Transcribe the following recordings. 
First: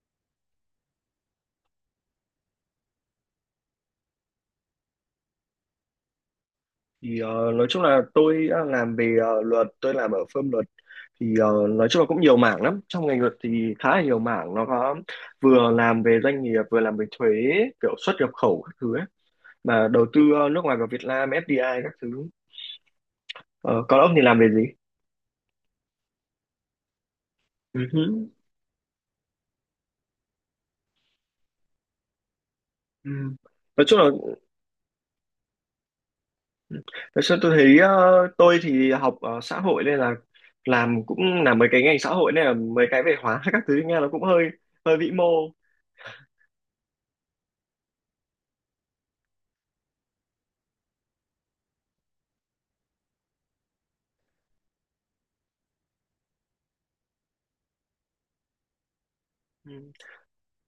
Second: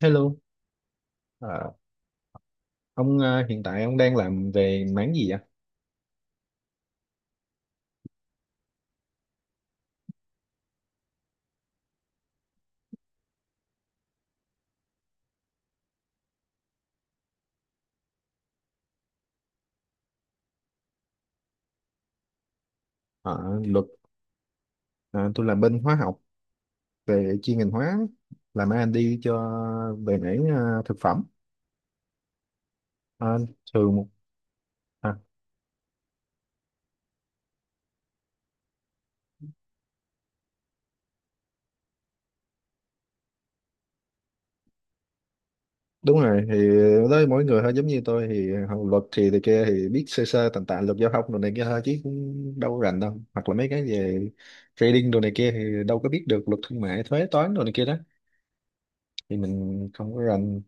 Hello, ờ, ông hiện tại ông đang làm về mảng gì vậy? Nói chung là tôi làm về luật. Tôi làm ở firm luật thì nói chung là cũng nhiều mảng lắm, trong ngành luật thì khá là nhiều mảng. Nó có vừa làm về doanh nghiệp, vừa làm về thuế, kiểu xuất nhập khẩu các thứ ấy. Mà đầu tư nước ngoài vào Việt Nam, FDI các thứ. Ờ, Luật. Ờ, còn ông thì làm về gì? Ờ, tôi làm bên hóa học, về chuyên ngành Ừ hóa, hứ. làm R&D cho, về mảng thực phẩm. Ừ. Ờ, nói thường chung là một, à, nói chung tôi thấy tôi thì học xã hội, nên là làm cũng làm mấy cái ngành xã hội nên là mấy cái về hóa các thứ nghe nó cũng hơi hơi vĩ mô. Đúng rồi, thì đó mỗi người thôi, giống như tôi thì học luật thì kia thì biết sơ sơ tàn tạ luật giao thông đồ này kia thôi chứ cũng đâu rành đâu. Hoặc là mấy cái về trading đồ này kia thì đâu có biết được luật thương mại, thuế toán đồ này kia đó. Thì mình Ừ. không có rành.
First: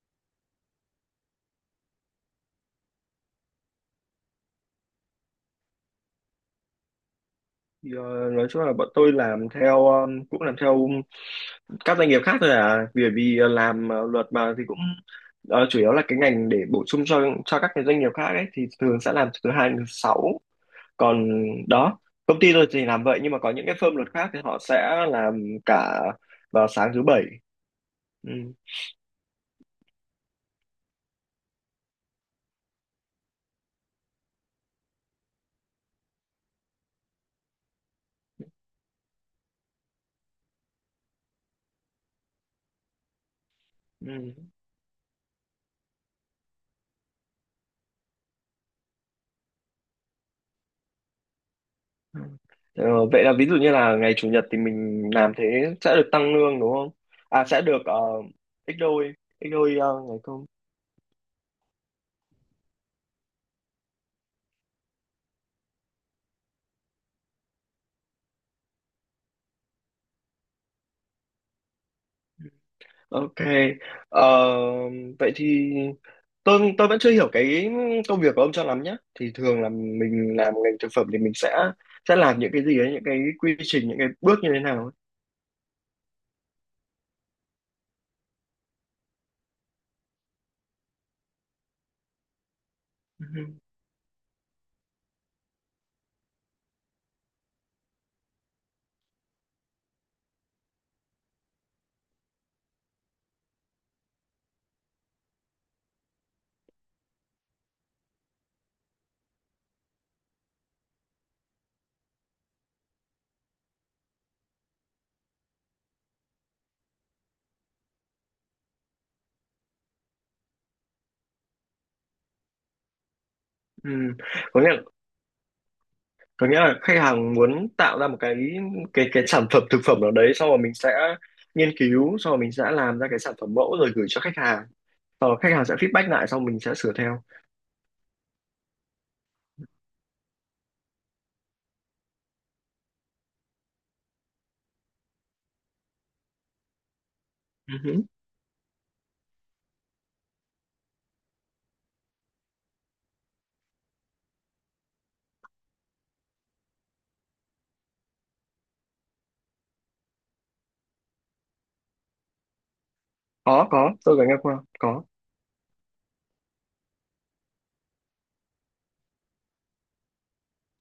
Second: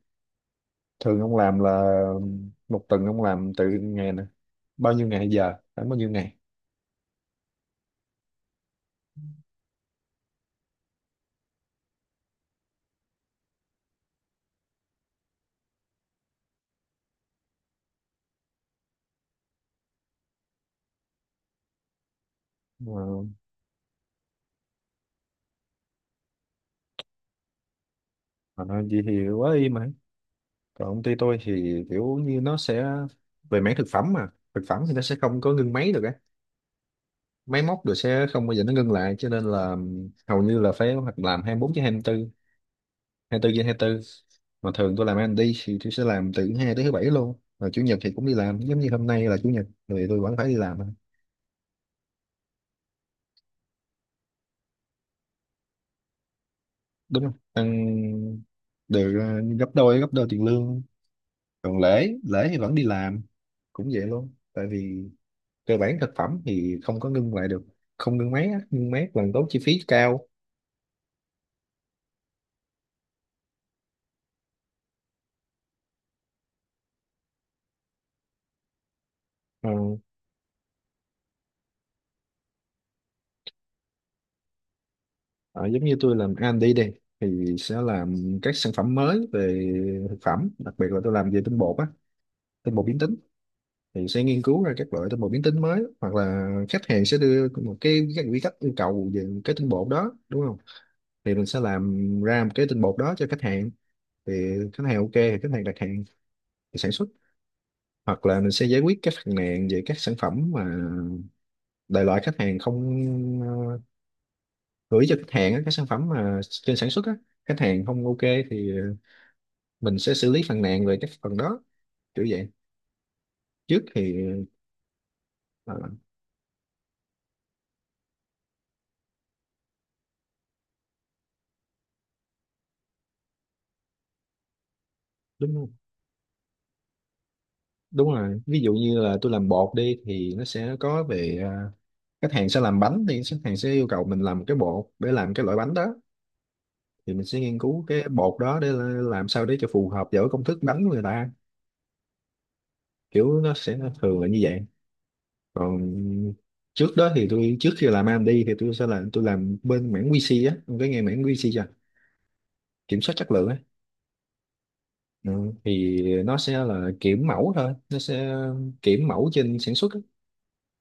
Thường ông làm là một tuần ông làm từ ngày nè, bao nhiêu ngày giờ đến bao nhiêu ngày? Thì, nói chung là bọn tôi làm theo cũng làm theo các doanh nghiệp khác thôi à, vì vì ờ, làm luật mà thì cũng chủ yếu là cái ngành để bổ sung cho các cái doanh nghiệp khác ấy, thì thường sẽ làm từ thứ hai đến thứ sáu. Còn đó, công ty tôi thì làm vậy, mà nhưng mà có những cái firm luật khác thì họ sẽ làm cả vào sáng thứ bảy. Ừ. mà nói vậy thì quá y. Mà còn công ty tôi thì kiểu như nó sẽ về mảng thực phẩm, mà thực phẩm thì nó sẽ không có ngưng máy được á, máy móc được sẽ không bao giờ nó ngưng lại, cho nên là hầu như là phải hoặc làm 24 trên 24, 24 trên 24. Ừ. Mà thường tôi làm ăn đi thì tôi sẽ làm từ thứ hai tới thứ bảy luôn, và chủ nhật thì cũng đi làm, giống như hôm nay là chủ nhật thì tôi vẫn phải đi làm. Ừ. Ờ, vậy là ví dụ như là ngày chủ nhật thì mình làm thế sẽ được tăng lương đúng không? Đúng không À sẽ được ăn, ít đôi, được ít gấp đôi đôi, gấp ngày đôi tiền công. lương. Còn lễ lễ thì vẫn đi làm, cũng vậy luôn, tại vì cơ bản thực phẩm thì không có ngưng lại được, không ngưng máy á, ngưng máy càng tốn chi phí cao. Ok, ờ, vậy thì tôi vẫn chưa hiểu cái công việc của ông cho lắm nhé. Thì thường là ờ, mình làm ngành thực phẩm thì mình sẽ làm những cái gì ấy, những cái quy trình, những cái bước như thế nào ấy. ờ, Giống như tôi làm R&D đi đi thì sẽ làm các sản phẩm mới về thực phẩm, đặc biệt là tôi làm về tinh bột á, tinh bột biến tính, Ừ. thì sẽ nghiên cứu ra các loại tinh bột biến tính mới. Hoặc là khách hàng sẽ đưa một cái, các quy cách yêu cầu về cái tinh bột đó đúng không, thì mình sẽ làm ra một cái tinh bột đó cho khách hàng. Thì khách hàng ok thì khách hàng đặt hàng, thì sản xuất. Hoặc là mình sẽ giải quyết các phàn nàn về các sản phẩm mà đại loại khách hàng không, ờ, gửi cho khách hàng á, các sản phẩm mà trên sản xuất á khách hàng không ok thì mình sẽ xử lý phàn nàn về các phần đó, kiểu vậy. Trước Ừ. thì Có nghĩa ờ, có nghĩa là khách hàng muốn tạo ra một cái cái sản phẩm thực phẩm nào đấy, sau rồi mình sẽ nghiên cứu, sau rồi mình sẽ làm ra cái sản phẩm mẫu rồi gửi cho khách hàng. Sau đó khách hàng đúng, sẽ feedback lại, xong mình sẽ sửa theo. đúng rồi. Ví dụ như là tôi làm bột đi thì nó sẽ có về khách hàng sẽ làm bánh, thì khách hàng sẽ yêu cầu mình làm cái bột để làm cái loại bánh đó, thì mình sẽ nghiên cứu Ừ. cái bột đó để làm sao để cho phù hợp với công thức bánh của người ta, kiểu nó sẽ thường là như vậy. Còn trước đó thì tôi, trước khi làm AMD thì tôi sẽ làm, tôi làm bên mảng QC á, ông có nghe mảng QC chưa, kiểm soát chất lượng á? Có, tôi có nghe qua, có. Ừ. Thì nó sẽ là kiểm mẫu thôi, nó sẽ kiểm mẫu trên sản xuất á,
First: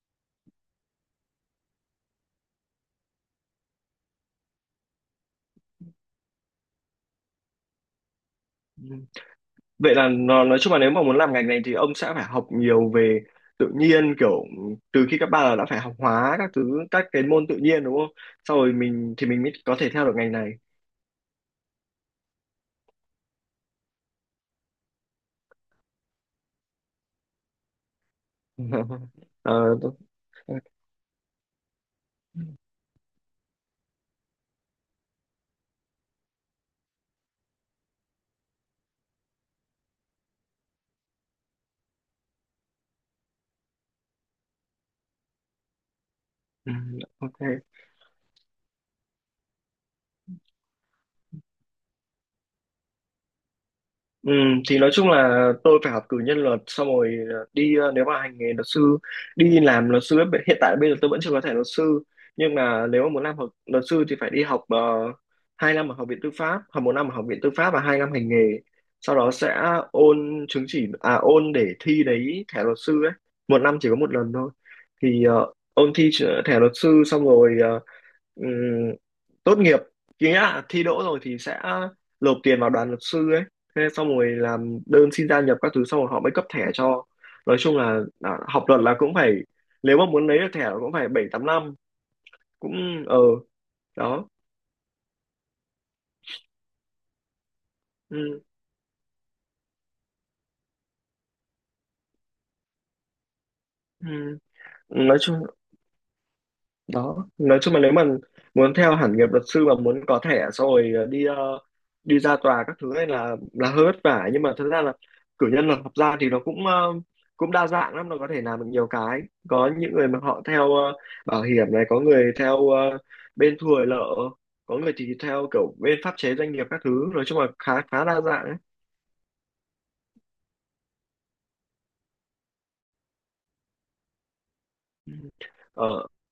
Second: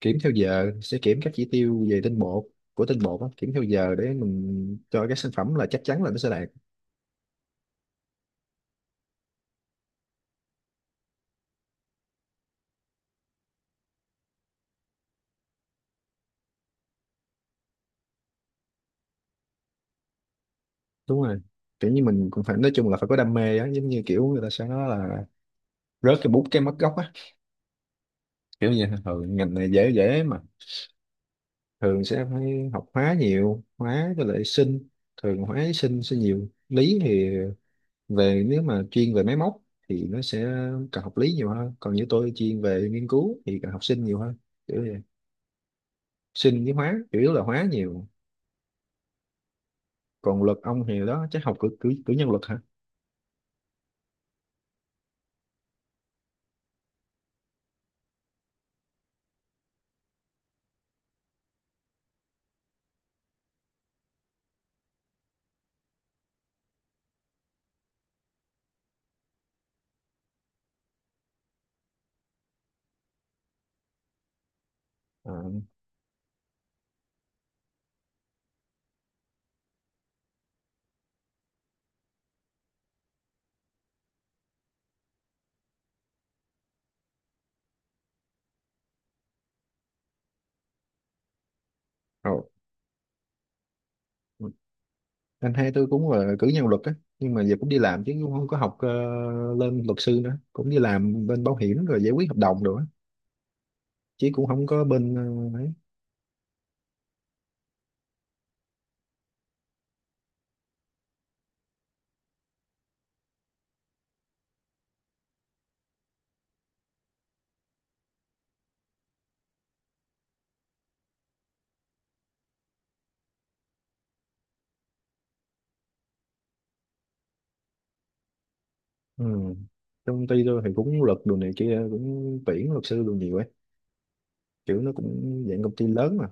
kiểm theo giờ, sẽ kiểm các chỉ tiêu về tinh bột, của tinh bột á, kiểm theo giờ để mình cho cái sản phẩm là chắc chắn là nó sẽ đạt. Ừ. Vậy là nó, nói chung là nếu mà muốn làm ngành này thì ông sẽ phải học nhiều về tự nhiên, kiểu từ khi cấp ba là đã phải học hóa các thứ, các cái môn tự nhiên đúng không? Sau rồi mình thì mình mới có thể theo được ngành này. Đúng rồi, kiểu như mình cũng phải, nói chung là phải có đam mê á, giống như kiểu người ta sẽ nói là rớt cái bút cái mất gốc á, kiểu như thường ngành này Ờ, dễ dễ mà, thường sẽ phải học hóa nhiều, hóa với lại sinh, thường hóa với sinh sẽ nhiều. Lý thì về, nếu mà chuyên về máy móc thì nó sẽ cần học lý nhiều hơn, còn như tôi chuyên về nghiên cứu thì cần học sinh nhiều hơn, kiểu vậy. Sinh ừ, với hóa, chủ yếu ok. là hóa nhiều. Còn luật ông thì đó chắc học cử, cử nhân luật hả? Ừ, thì nói chung là tôi phải học cử nhân luật xong rồi nếu mà hành nghề luật sư, đi làm luật sư ấy, hiện tại bây giờ tôi vẫn chưa có thẻ luật sư, nhưng mà nếu mà muốn làm học luật sư thì phải đi học, 2 năm ở học viện tư pháp, học một năm ở học viện tư pháp và hai năm hành nghề, sau đó sẽ ôn chứng chỉ, à ôn để thi đấy thẻ luật sư ấy, một năm chỉ có một lần thôi. Thì à, ôn thi thẻ luật sư xong rồi ừm, tốt nghiệp, nghĩa là thi đỗ rồi thì sẽ nộp tiền vào đoàn luật sư ấy, thế xong rồi làm đơn xin gia nhập các thứ xong rồi họ mới cấp thẻ cho. Nói chung là à, học luật là cũng phải, nếu mà muốn lấy được thẻ là cũng phải bảy tám năm. Rồi. Cũng ờ Đó. Anh hai tôi cũng là cử nhân luật á, nhưng mà giờ cũng đi làm, chứ cũng Ừ. không có học lên luật sư nữa, cũng đi làm bên bảo hiểm rồi giải quyết hợp đồng rồi á, chứ Ừ. cũng không có bên nói chung ấy. Đó, nói chung là nếu mà muốn theo hẳn nghiệp luật sư mà muốn có thẻ xong rồi đi ra tòa các thứ này là hơi vất vả, nhưng mà thật ra là cử nhân luật học gia thì nó cũng cũng đa dạng lắm, nó có thể làm được nhiều cái. Có những người mà họ theo bảo hiểm này, có người theo bên thu hồi nợ, có người thì theo kiểu bên pháp chế doanh nghiệp các thứ, nói chung là khá khá đa dạng ấy. Ừ. Trong công ty tôi thì cũng luật đồ này kia cũng tuyển luật sư đồ nhiều ấy, kiểu nó cũng dạng công ty Ờ, lớn mà,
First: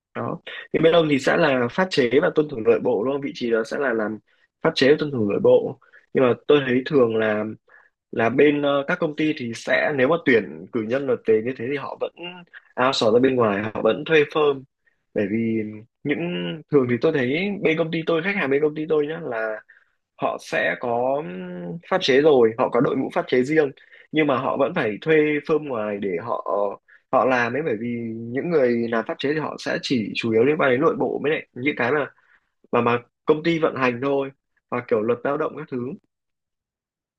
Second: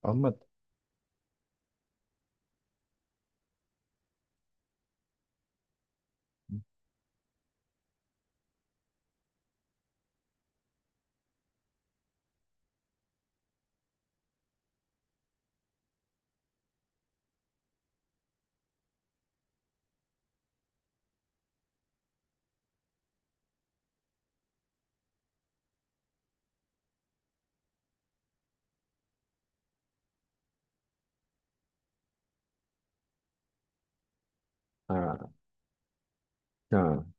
ở mà. đó thì bên ông thì sẽ là pháp chế và tuân thủ nội bộ đúng không, vị trí đó sẽ là làm pháp chế và tuân thủ nội bộ. Nhưng mà tôi thấy thường là bên các công ty thì sẽ nếu mà tuyển cử nhân luật tế như thế thì họ vẫn outsource ra bên ngoài, họ vẫn thuê firm, bởi vì những thường thì tôi thấy bên công ty tôi, khách hàng bên công ty tôi nhá, là họ sẽ có pháp chế, rồi họ có đội ngũ pháp chế riêng, nhưng mà họ vẫn phải thuê firm ngoài để họ họ làm ấy, bởi vì những người làm pháp chế thì họ sẽ chỉ chủ yếu liên quan đến nội bộ mới lại những cái mà mà công ty vận hành thôi, và kiểu luật à, lao động các thứ. à.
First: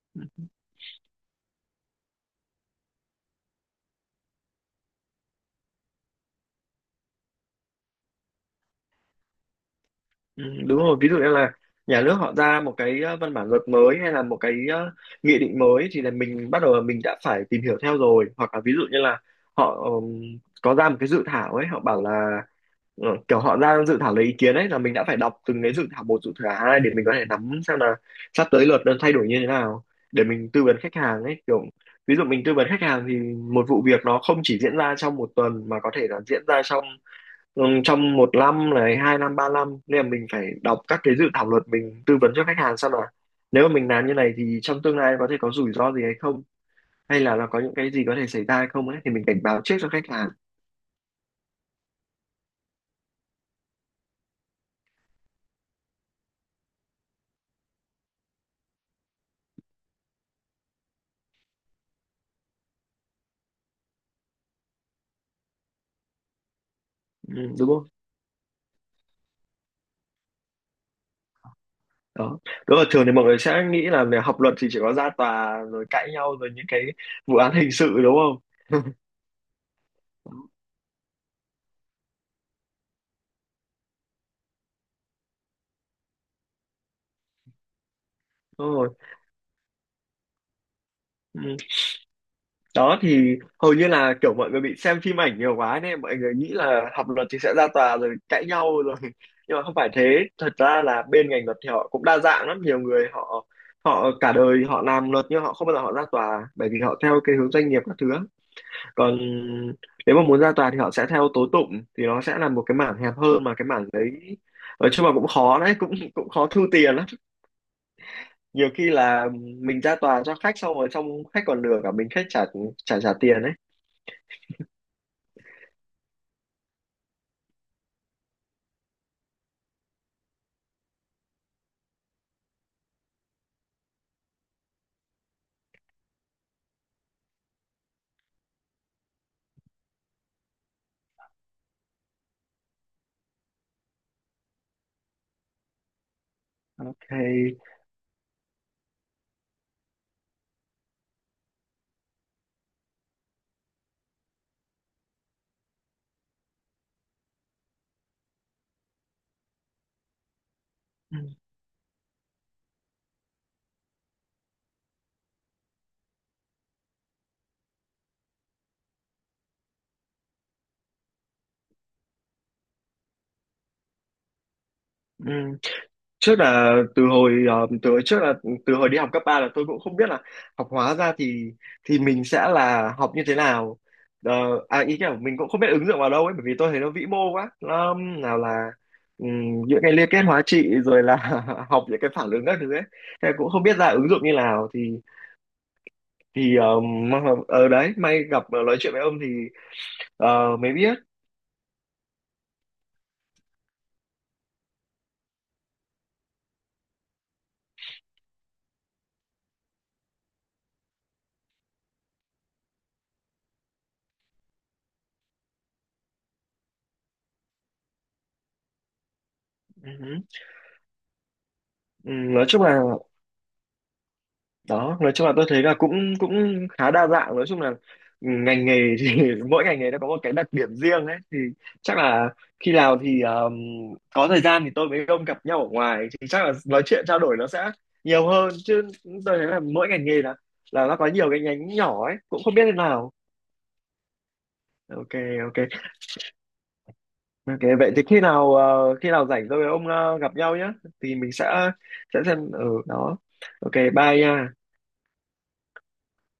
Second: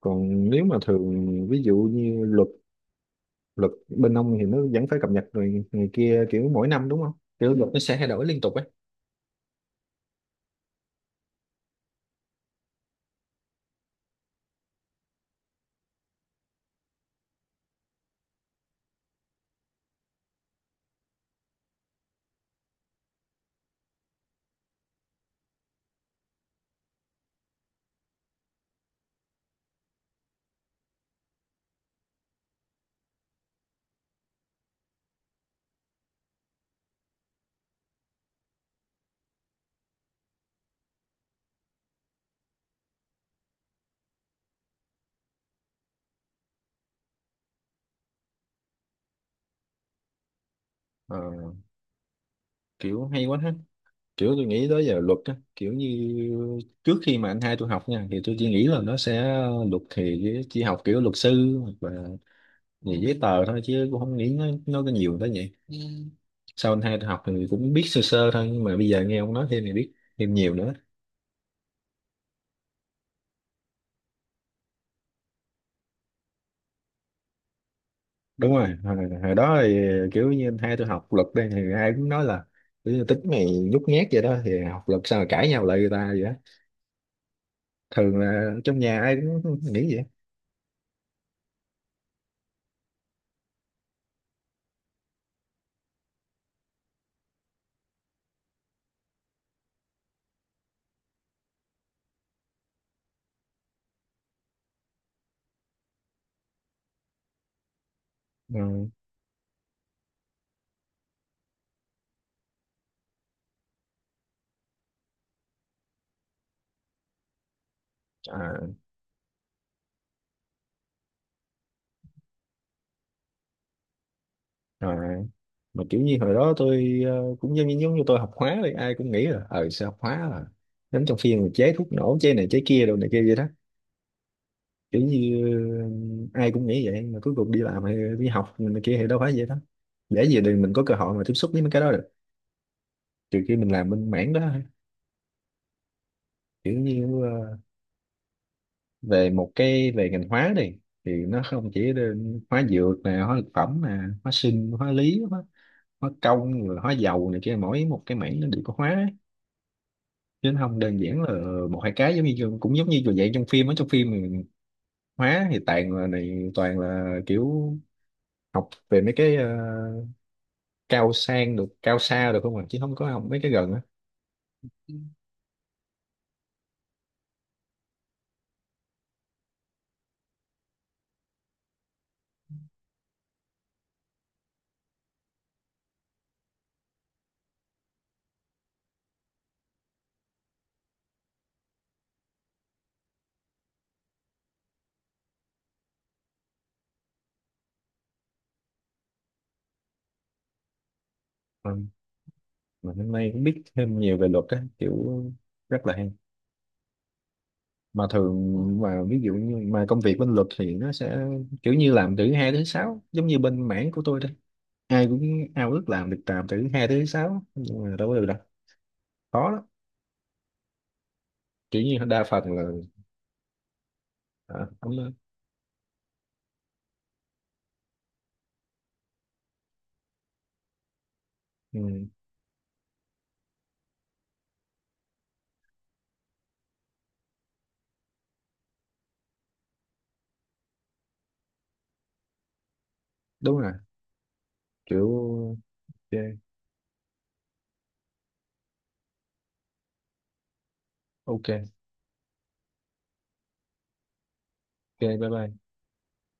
Còn nếu mà thường ví dụ như luật luật bên ông thì nó vẫn phải cập nhật rồi người kia kiểu mỗi năm đúng không, kiểu luật nó sẽ thay đổi liên tục ấy. Ừ, đúng rồi, ví dụ như là nhà nước họ ra một cái văn bản luật mới, hay là một cái nghị định mới, thì là mình bắt đầu là mình đã phải tìm hiểu theo rồi. Hoặc là ví dụ như là họ có ra một cái dự thảo ấy, họ bảo là Ờ, kiểu họ ra dự thảo lấy ý kiến ấy, là mình đã phải đọc từng cái dự thảo một, dự thảo hai, để mình có thể nắm xem là sắp tới luật nó thay đổi như thế nào, để mình tư vấn khách hàng ấy. Kiểu ví dụ mình tư vấn khách hàng thì một vụ việc nó không chỉ diễn ra trong một tuần mà có thể là diễn ra trong trong một năm này, hai năm, ba năm, nên là mình phải đọc các cái dự thảo luật, mình tư vấn cho khách hàng xem là nếu mà mình làm như này thì trong tương lai có thể có rủi ro gì hay không, hay là nó có những cái gì có thể xảy ra hay không ấy, thì mình cảnh báo trước cho khách hàng. Ờ, Kiểu hay quá ha, kiểu tôi nghĩ tới giờ luật á, kiểu như trước khi mà anh hai tôi học nha thì tôi chỉ nghĩ là nó sẽ, luật thì chỉ học kiểu luật sư hoặc là về giấy tờ thôi, chứ cũng không nghĩ nó có nhiều tới vậy. Sau anh hai tôi học Ừ, thì đúng cũng biết không. sơ sơ thôi, nhưng mà bây giờ nghe ông nói thêm thì biết thêm nhiều nữa. Đó, đúng là thường thì mọi người sẽ nghĩ là về học luật thì chỉ có ra tòa rồi cãi nhau rồi những cái vụ án hình sự đúng Đúng rồi, không? hồi đó thì kiểu như anh hai tôi học luật đây thì ai cũng nói là kiểu như tính mày nhút nhát vậy đó, thì học luật sao mà cãi nhau lại người ta vậy á, thường là Đúng trong rồi. nhà ai cũng nghĩ vậy. Ừ. Đó thì hầu như là kiểu mọi người bị xem phim ảnh nhiều quá nên mọi người nghĩ là học luật thì sẽ ra tòa rồi cãi nhau rồi, nhưng mà không phải thế. Thật ra là bên ngành luật thì họ cũng đa dạng lắm, nhiều người họ họ cả đời họ làm luật nhưng họ không bao giờ họ ra tòa, bởi vì họ theo cái hướng doanh nghiệp các thứ. Ừ. Còn nếu mà muốn ra tòa thì họ sẽ theo tố tụng, thì nó sẽ là một cái mảng hẹp hơn, mà cái mảng đấy nói chung là cũng khó đấy, cũng cũng khó thu tiền lắm. à, Nhiều khi là mình ra tòa cho khách xong rồi xong khách còn lừa cả mình, khách trả trả trả tiền đấy. à, mà kiểu như hồi đó tôi cũng giống như, giống như tôi học hóa đi ai cũng nghĩ là sao học hóa là đến trong phim mà chế thuốc nổ chế này chế kia đồ này kia vậy đó, kiểu như ai cũng nghĩ vậy, mà cuối cùng đi làm hay đi học này kia thì đâu phải vậy đó, để gì để mình có cơ hội mà tiếp xúc với mấy cái đó được, trừ khi mình làm bên mảng đó thôi. Kiểu Ok. như về một cái về ngành hóa đi thì nó không chỉ là hóa dược nè, hóa thực phẩm nè, hóa sinh, hóa lý, hóa, hóa công rồi hóa dầu này kia, mỗi một cái mảng nó đều có hóa ấy. Chứ nó không đơn giản là một hai cái, giống như cũng giống như vậy trong phim, ở trong phim thì hóa thì toàn là này, toàn là kiểu học về mấy cái cao sang được, cao xa được không ạ, chứ không có học mấy cái gần á. Ừ. Ừ. Trước là từ hồi từ hồi trước là từ hồi đi học cấp 3 là tôi cũng không biết là học hóa ra thì mình sẽ là học như thế nào. Ờ, à ý kiểu mình cũng không biết ứng dụng vào đâu ấy, bởi vì tôi thấy nó vĩ mô quá, nó nào là những cái liên kết hóa trị rồi là học những cái phản ứng các thứ ấy, thế cũng không biết ra ứng dụng như nào. Thì thì ờm, mà- ở đấy may gặp nói chuyện với ông thì mới biết. Ừ. Mà hôm nay cũng biết thêm nhiều về luật á, kiểu rất là hay. Mà thường Mà ví dụ như mà công việc bên luật thì nó sẽ kiểu như làm từ thứ hai tới thứ sáu, giống như bên mảng của tôi đây, ai cũng ao ước làm được làm từ thứ hai tới thứ sáu nhưng mà đâu có được đâu, khó lắm. Ừ, ừ. Kiểu như Ừ, đa nói phần là, chung là à, đó, nói không, chung là tôi thấy là cũng cũng khá đa dạng, nói chung là ngành nghề thì mỗi ngành nghề nó có một cái đặc điểm riêng ấy. Thì chắc ừ, là khi nào thì có thời gian thì tôi với ông gặp nhau ở ngoài thì chắc là nói chuyện trao đổi nó sẽ nhiều hơn chứ. Tôi thấy là mỗi ngành nghề là nó có nhiều cái nhánh nhỏ ấy, cũng không biết thế nào. đúng rồi, Ok, kiểu ok. ok, Ok, vậy thì khi nào khi nào rảnh tôi với ông gặp nhau nhé, thì mình ok, ok, sẽ xem ở đó. Ok, bye nha. bye bye.